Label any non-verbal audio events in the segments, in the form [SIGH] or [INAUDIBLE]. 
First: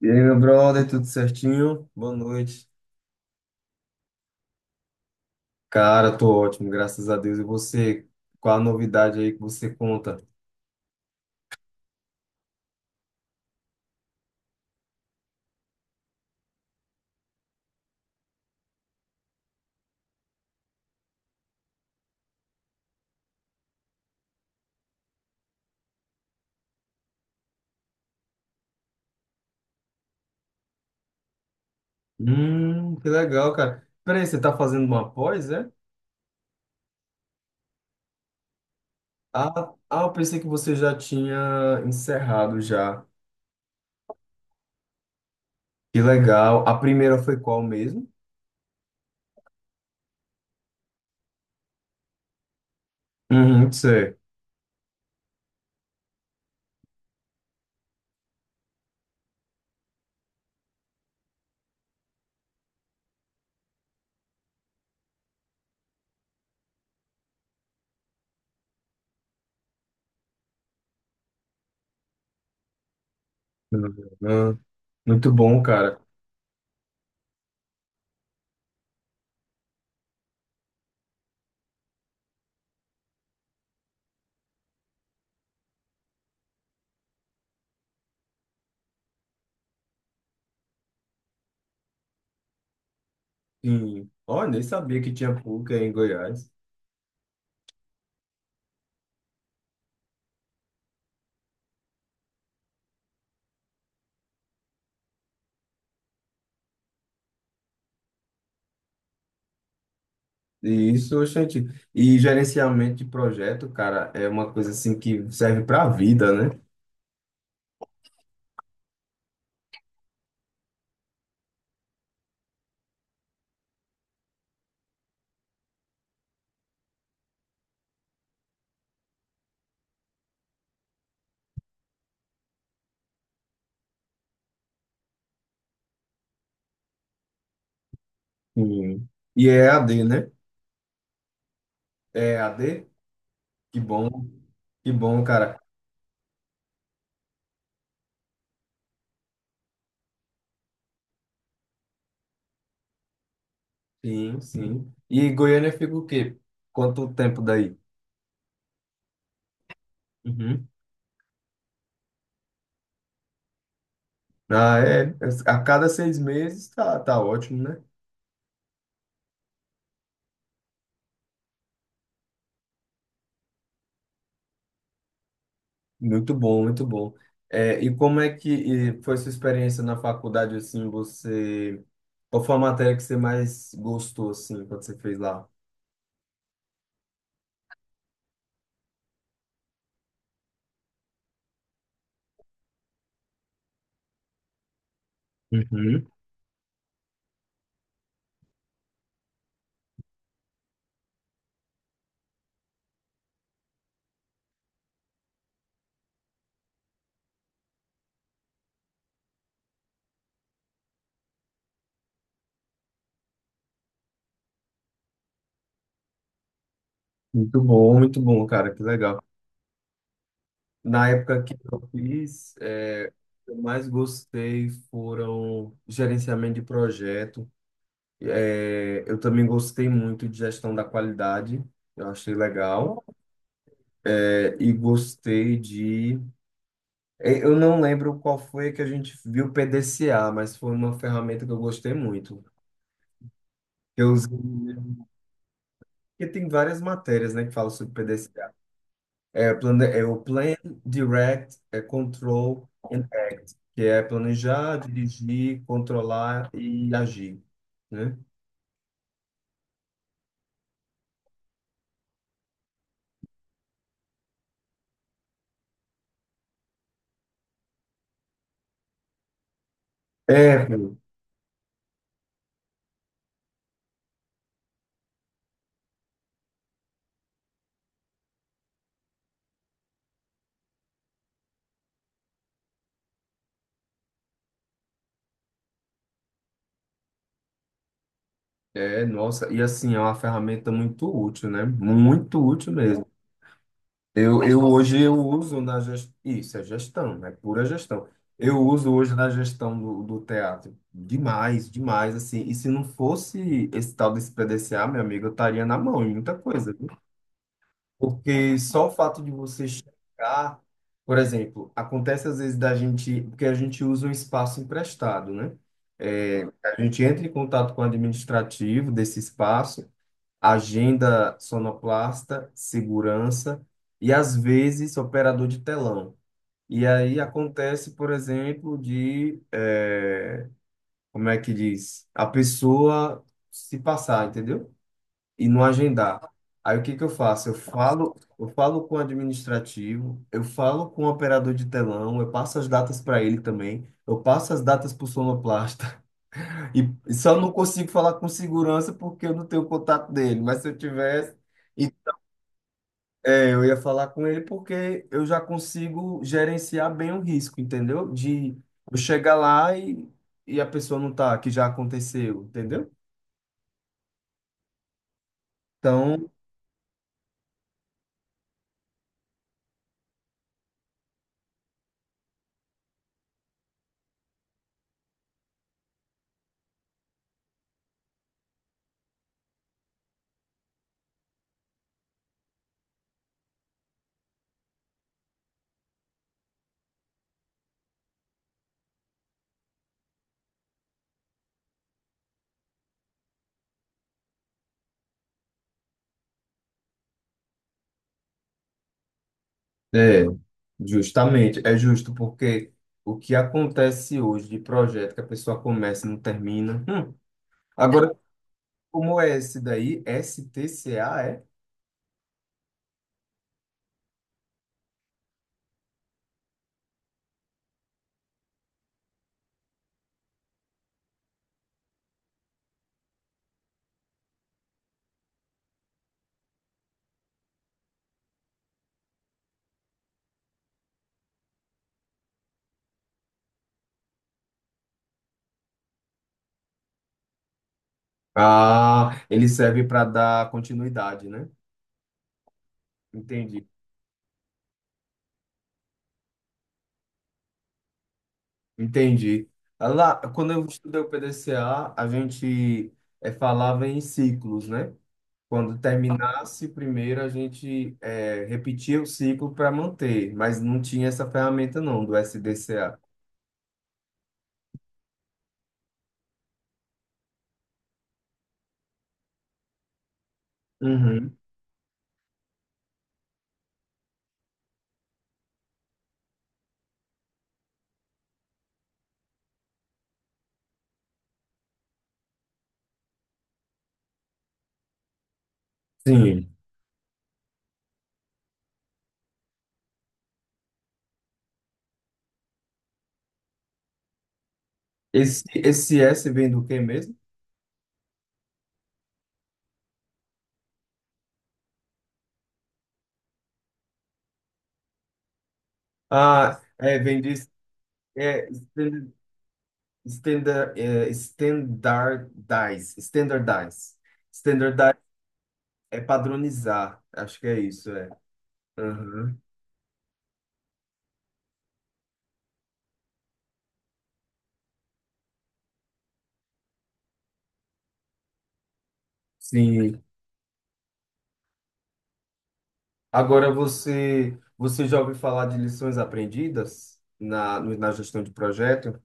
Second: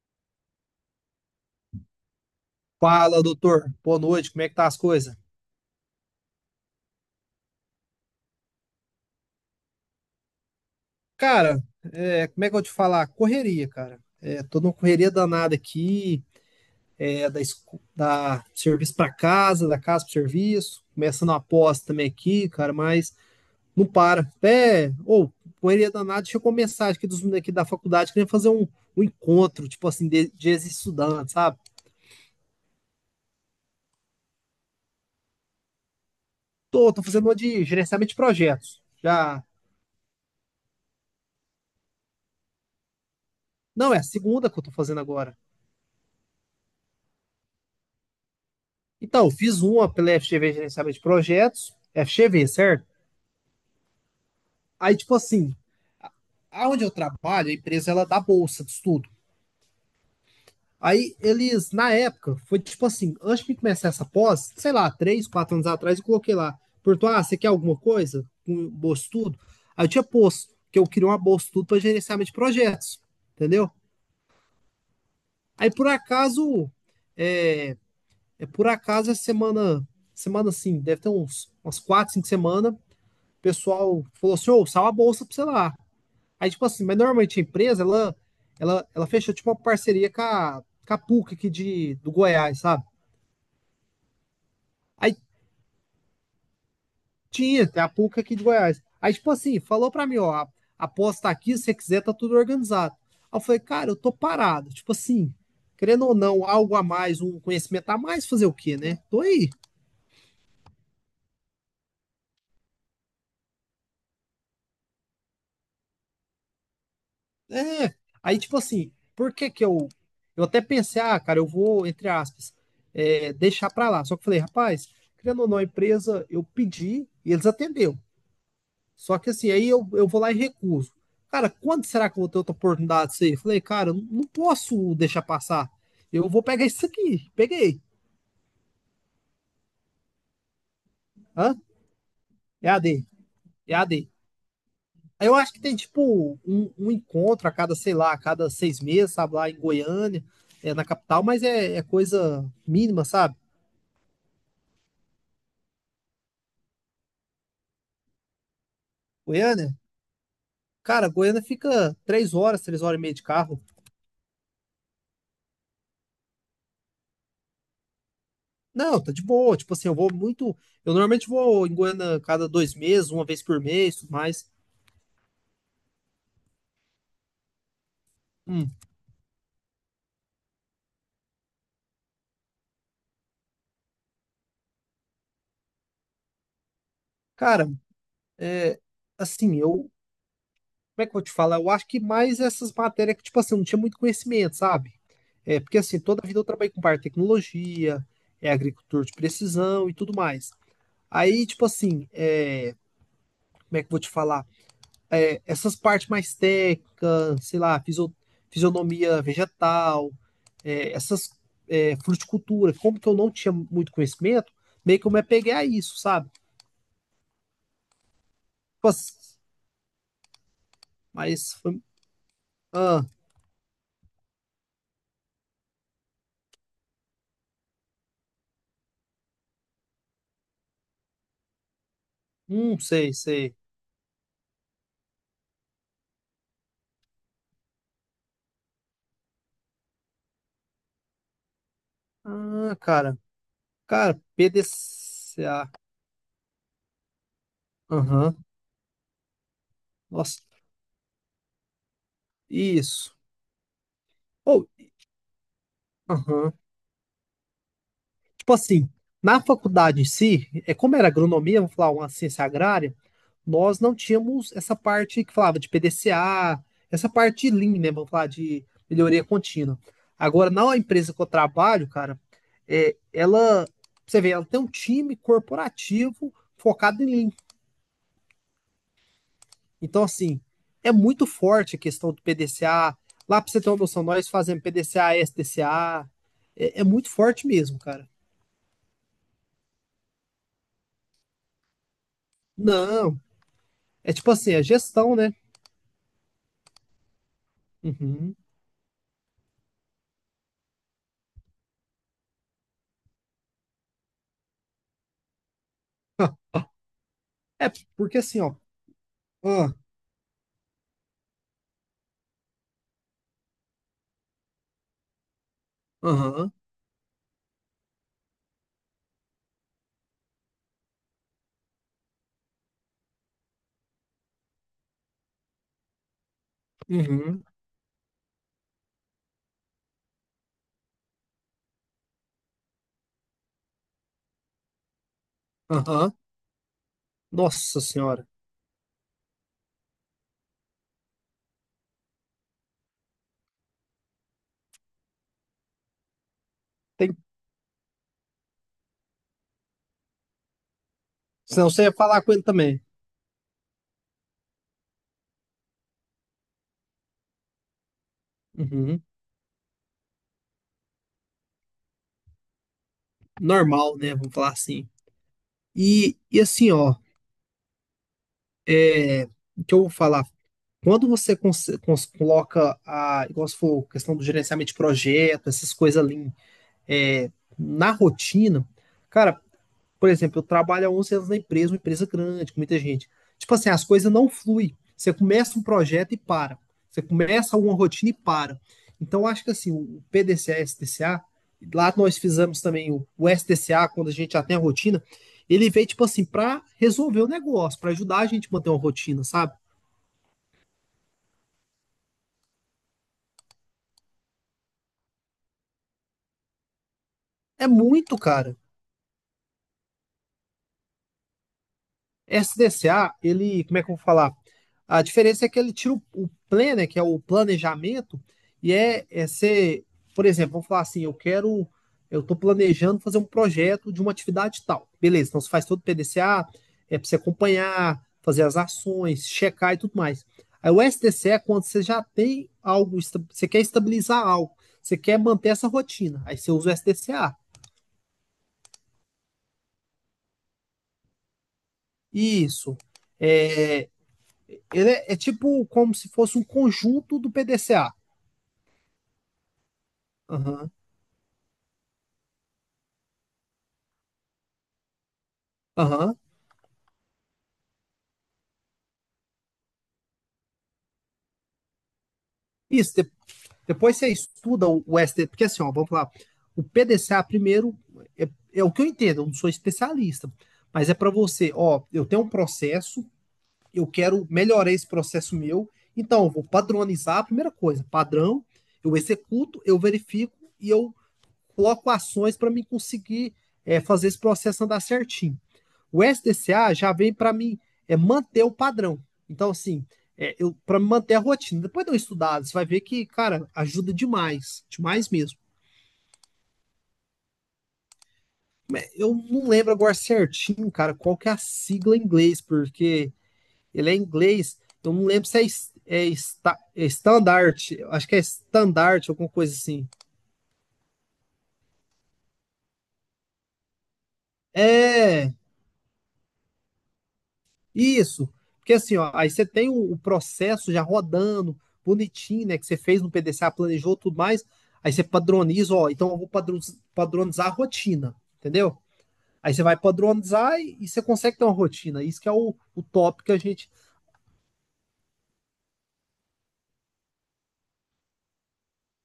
E aí, meu brother, tudo certinho? Boa noite. Fala, doutor. Boa noite. Como é que tá as coisas? Cara, tô ótimo, graças a Deus. E você? Qual a novidade aí que você conta? Cara, como é que eu vou te falar? Correria, cara. Tô numa correria danada aqui, da serviço pra casa, da casa pro serviço, começando a pós também aqui, cara, mas não para. Correria danada, deixa eu começar aqui dos meninos aqui da faculdade, querendo fazer um encontro, tipo assim, de ex-estudantes, sabe? Que legal, cara. Peraí, você tá fazendo uma pós, é? Tô fazendo uma de gerenciamento de projetos. Já, Ah, eu pensei que você já tinha encerrado já. não, é a segunda que eu tô fazendo agora. Que legal. A primeira foi qual mesmo? Então, fiz uma pela FGV Gerenciamento de Projetos, FGV, certo? Uhum, sei. Aí, tipo assim, a- aonde eu trabalho, a empresa ela dá bolsa de estudo. Aí eles, na época, foi tipo assim, antes de começar essa pós, sei lá, 3, 4 anos atrás, eu coloquei lá, perguntou, ah, você quer alguma coisa com bolsa de estudo? Aí eu tinha posto, que eu queria uma bolsa de estudo para gerenciamento de projetos, entendeu? Uhum. Muito bom, Aí por cara. acaso, é, por acaso, essa semana, semana assim, deve ter umas 4, 5 semanas, o pessoal falou assim, ô, sal a bolsa pra você lá. Aí, tipo assim, mas normalmente a empresa, ela fechou, tipo, uma parceria com a PUC aqui do Goiás, sabe? Sim. Olha, nem sabia que Aí tinha PUC aí em Goiás. tinha, tem a PUC aqui de Goiás. Aí, tipo assim, falou pra mim, ó, a aposta tá aqui, se você quiser, tá tudo organizado. Aí eu falei, cara, eu tô parado. Tipo assim, querendo ou não, algo a mais, um conhecimento a mais, fazer o quê, né? Tô aí. E isso, gente. E gerenciamento de projeto, cara, é uma coisa assim que serve para a vida, né? É, Aí tipo assim, por que que eu até pensei, ah, cara, eu vou, entre aspas, deixar pra lá. Só que eu falei, rapaz, criando ou não a empresa, eu pedi e eles atendeu. Só que assim, aí eu vou lá e recuso. Cara, quando será que eu vou ter outra oportunidade disso aí? Eu falei, cara, eu não posso deixar passar. Eu vou pegar isso aqui. Peguei. Sim. E é EAD, né? Hã? É EAD? EAD. Que EAD. bom, que bom, Aí eu acho cara. que tem, tipo, um encontro a cada, sei lá, a cada 6 meses, sabe, lá em Goiânia, na capital, mas é coisa mínima, sabe? Sim, sim. E Goiânia fica o quê? Quanto tempo daí? Goiânia? Uhum. Cara, Goiânia fica 3 horas, 3 horas e meia de carro. Ah, é. É, A cada seis meses tá, tá ótimo, né? Não, tá de boa. Tipo assim, eu vou muito. Eu normalmente vou em Goiânia cada 2 meses, uma vez por mês, tudo mais. Muito bom, muito bom. É, e como é que Hum. Foi sua experiência na faculdade, assim, você... Qual foi a matéria que você mais gostou, assim, quando você fez lá? Cara, assim, eu. Como é que eu vou te falar? Eu acho que mais essas matérias que, tipo assim, eu não tinha muito conhecimento, sabe? Porque assim, Uhum. toda a vida eu trabalhei com parte de tecnologia, agricultor de precisão e tudo mais. Aí, tipo assim, como é que eu vou te falar? Essas partes mais técnicas, sei lá, fisionomia vegetal, é, essas fruticultura, como que eu não tinha muito conhecimento, meio que eu me apeguei a isso, sabe? Muito bom, cara, que Tipo assim, legal. Na época que mas eu foi. fiz, Ah, é, o que eu mais gostei foram gerenciamento de projeto. É, eu também gostei muito de gestão da qualidade, eu achei legal. sei, sei. É, e gostei de... é, eu não lembro qual foi que a gente viu PDCA, mas foi uma ferramenta que eu gostei muito. Ah, cara. Eu Cara, usei... PDCA. Porque tem várias matérias, né, que falam sobre Aham. PDCA. É, plan... é o Nossa, Plan, Direct, é Control, isso. que é Ou, planejar, dirigir, controlar aham. e agir, né? Tipo assim, na faculdade em si, é como era agronomia, vamos falar uma ciência agrária. Nós não tínhamos essa parte que falava de PDCA, essa parte de Lean, né? Vamos falar de melhoria contínua. Agora, É, na pô. empresa que eu trabalho, cara, é, ela, você vê, ela tem um time corporativo focado em Lean. Então, assim, é muito forte a questão do PDCA. Lá, para você ter uma noção, nós fazemos PDCA, SDCA. É muito forte mesmo, cara. É, nossa, e assim, é uma ferramenta muito útil, né? Muito útil mesmo. Não, é tipo Eu, assim, a eu hoje eu gestão, né? uso na gestão, isso é gestão, é pura gestão. Uhum. Eu uso hoje na gestão do teatro demais, demais, assim. E se não fosse esse tal desse PDCA, meu amigo, eu estaria na mão em muita [LAUGHS] coisa, viu? É porque assim, ó. Porque só o fato de você Ah, chegar, por exemplo, acontece às vezes da gente, porque a gente usa um espaço emprestado, né? É, aham, a gente entra em contato com o administrativo desse espaço, agenda sonoplasta, segurança e às vezes operador de telão. E aí uhum, acontece, por exemplo, de, como é que diz? A pessoa se passar, entendeu? E não aham. agendar. Aí o que que eu faço? Eu Nossa falo, senhora. eu falo com o administrativo, eu falo com o operador de telão, eu passo as datas para ele também, eu passo as datas para o sonoplasta. [LAUGHS] E e Tem... só não consigo falar com segurança porque eu não tenho contato dele, mas se eu tivesse, Senão você e- ia falar com ele também. é, eu ia falar com ele porque eu já consigo gerenciar bem o risco, entendeu? De eu Uhum. chegar lá e a pessoa não tá, que já aconteceu, entendeu? Normal, né? Vamos falar assim. E, Então, e assim, ó, é, o que eu vou falar? Quando você coloca a, igual você falou, questão do gerenciamento de projeto, essas coisas ali, é, na rotina, cara, por exemplo, eu trabalho há 11 anos na empresa, uma empresa grande, com muita gente. Tipo assim, as coisas não fluem. Você começa um projeto e para. Você começa uma rotina e para. Então, acho que assim, o PDCA e STCA, lá nós fizemos também o STCA, quando a gente já tem a rotina, ele veio, tipo assim, para resolver o negócio, para ajudar a gente a manter uma rotina, sabe? é, justamente, é justo, porque o que acontece hoje de projeto que a pessoa começa e não termina. Hum. É Agora, muito, cara. como é esse daí? S T C A é? SDCA, ele, como é que eu vou falar? A diferença é que ele tira o plan, né, que é o planejamento, e é ser, por exemplo, vamos falar assim, eu quero, eu estou planejando fazer um projeto de uma atividade tal. Beleza, então você faz todo o PDCA, é para você acompanhar, fazer as ações, checar e tudo mais. Aí o SDC é quando você já tem algo, você quer estabilizar algo, você quer manter essa rotina, aí você usa o SDCA. Ah, ele serve para dar continuidade, né? Isso. Entendi, é Ele é tipo como se fosse um conjunto do PDCA. entendi. Ah, lá, quando eu Aham, estudei o P D C A, a gente falava em ciclos, né? Quando aham. terminasse o primeiro, a gente repetia o ciclo para manter, mas não tinha essa ferramenta não, do S D Isso, SDCA. Depois você estuda o ST, porque assim, ó, vamos lá. O PDCA primeiro é, é o que eu entendo, eu não sou especialista, mas é para Uhum. você, ó, eu tenho um processo, eu quero melhorar esse processo meu, então eu vou padronizar a primeira coisa, padrão, eu executo, eu verifico e eu coloco ações para mim conseguir fazer esse processo andar certinho. O Sim. SDCA já vem para mim é manter o padrão. Então, assim, eu para manter a rotina. Depois de eu estudado, você vai ver que, cara, ajuda demais, demais mesmo. Esse S vem do quê mesmo? Eu não lembro agora certinho, cara, qual que é a sigla em inglês, porque ele é em inglês, eu não lembro se é, é, esta, Ah, é é, vem de standard, acho que é é, standard, stan- alguma coisa assim. standard, é, standardize. Standardize É, é padronizar, acho que é isso, é. isso, porque assim, ó, aí Aham. você tem o processo já rodando, bonitinho, né? Que você fez no PDCA, planejou tudo mais. Aí você padroniza, ó, então eu vou padronizar a rotina, entendeu? Aí você vai Sim. padronizar e você consegue ter uma rotina. Isso que é o top que a Agora gente. você, você já ouviu falar de lições aprendidas na gestão de projeto?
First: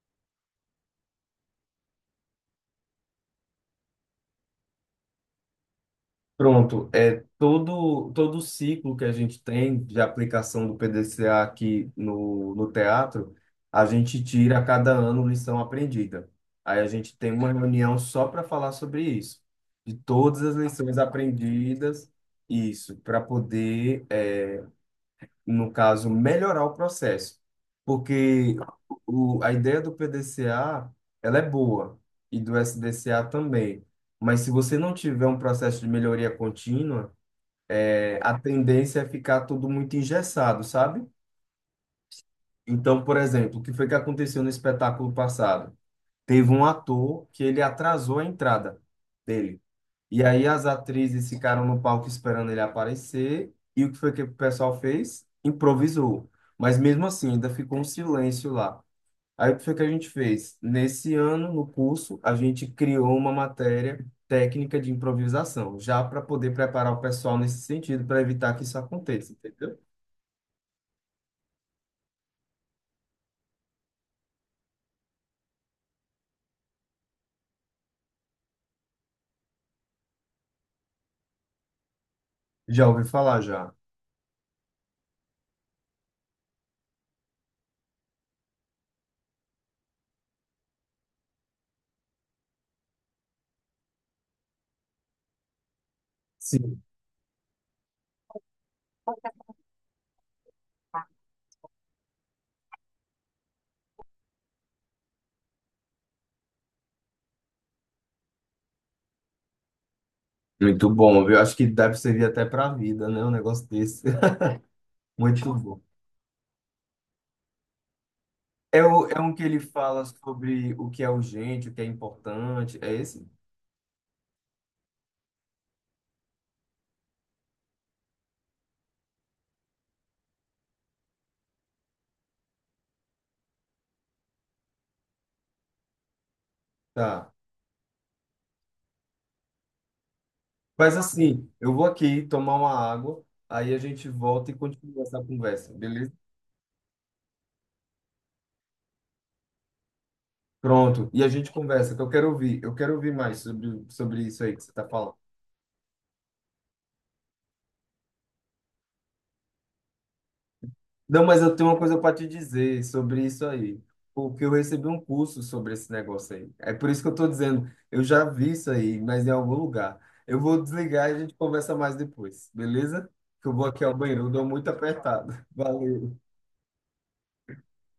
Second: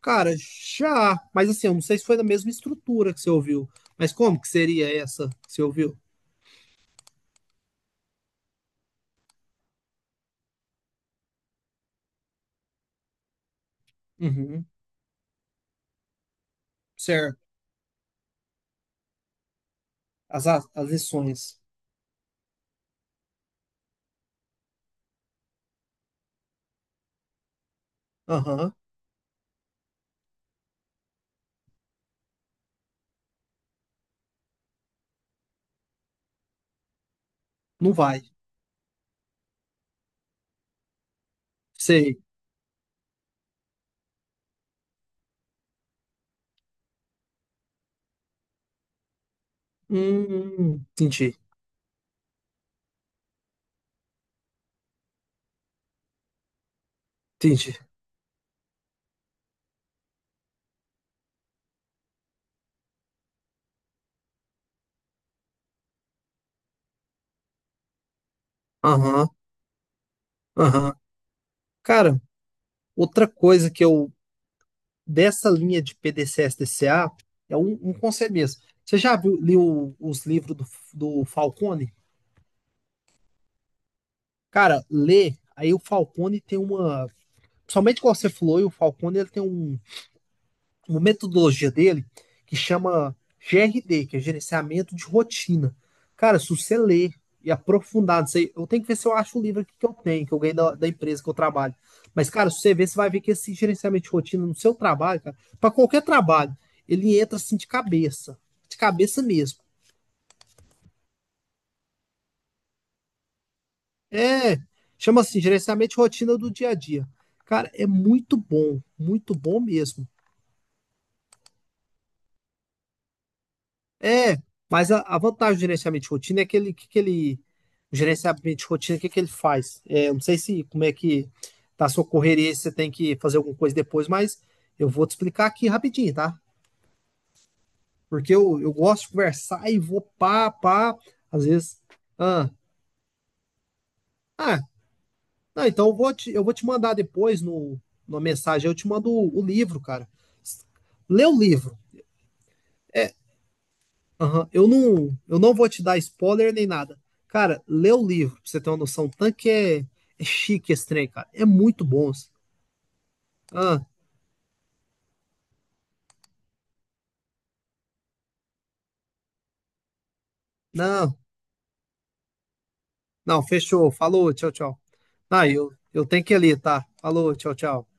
Cara, já. Mas assim, eu não sei se foi da mesma estrutura que você ouviu. Mas como que seria essa que você ouviu? Pronto, é todo todo o ciclo que a gente tem de aplicação do PDCA aqui no teatro, a gente tira a Uhum. cada ano lição aprendida. Aí a gente tem Certo. uma reunião só para falar sobre isso, de todas As, as a- as lições lições. aprendidas, isso, para poder no caso, melhorar o processo. Porque Aham. A ideia do P D C A ela é boa, e do S D C A também. Mas se você não tiver um processo de melhoria contínua, Não é, vai. a tendência é ficar tudo muito engessado, sabe? Sei. Então, por exemplo, o que foi que aconteceu no espetáculo passado? Teve um ator que ele atrasou a entrada dele. E aí as atrizes Entendi. ficaram no palco esperando ele aparecer. E o que foi que o pessoal fez? Improvisou. Mas mesmo assim, ainda ficou Entendi. um silêncio lá. Aí o que foi que a gente fez? Nesse ano, no curso, a gente criou uma matéria técnica de improvisação, já para poder preparar o pessoal nesse sentido, para evitar que isso Aham. aconteça, entendeu? Aham. Cara, outra coisa que eu, dessa linha de PDCS DCA, é um conselho mesmo. Você já viu, leu os livros do Falcone? Já ouvi falar já. Cara, lê, aí o Falcone tem uma. Somente como você falou, e o Falcone ele tem uma metodologia dele que chama GRD, que é gerenciamento de rotina. Cara, se você Sim. ler e aprofundar nisso aí, eu tenho que ver se eu acho o livro aqui que eu tenho, que eu ganhei da empresa que eu trabalho. Mas, cara, se você ver, você vai ver que esse gerenciamento de rotina no seu trabalho, cara, para qualquer trabalho, ele entra assim de cabeça mesmo. Muito bom, viu? Acho que deve servir até para a vida, né? Um negócio desse. [LAUGHS] É, chama assim, Muito bom. gerenciamento de rotina do dia a dia. Cara, é É, o, é um muito que ele bom fala mesmo. sobre o que é urgente, o que é importante. É esse? É, mas a vantagem do gerenciamento de rotina é que ele, o gerenciamento de rotina, o que, que ele faz? É, eu não sei se como é que tá a sua correria, se você tem que fazer alguma coisa depois, mas eu vou te explicar aqui rapidinho, tá? Tá. Porque eu gosto de conversar e vou pá, Mas pá, às assim, eu vezes. vou aqui Ah, tomar uma água, aí a gente volta e ah, continua essa não, conversa, então eu beleza? vou te, eu vou te mandar depois no, numa mensagem, eu te mando o livro, cara. Pronto. E Lê a o gente livro. conversa, que eu quero ouvir. Eu quero ouvir mais sobre isso Aham. aí que Eu você está falando. não, eu não vou te dar spoiler nem nada. Cara, lê o livro, pra você ter uma noção. O tanque é chique esse trem, Não, cara. mas É eu tenho uma muito coisa bom. para te Assim. dizer sobre isso aí, Ah, porque eu recebi um curso sobre esse negócio aí. É por isso que eu estou dizendo, eu já vi isso aí, mas em algum lugar. Eu vou desligar e a não, gente conversa mais depois, beleza? não, Que eu vou aqui fechou. ao banheiro, eu Falou, dou tchau, muito tchau. apertado. Ah, [LAUGHS] eu tenho Valeu. que ir ali, tá? Falou, tchau, tchau.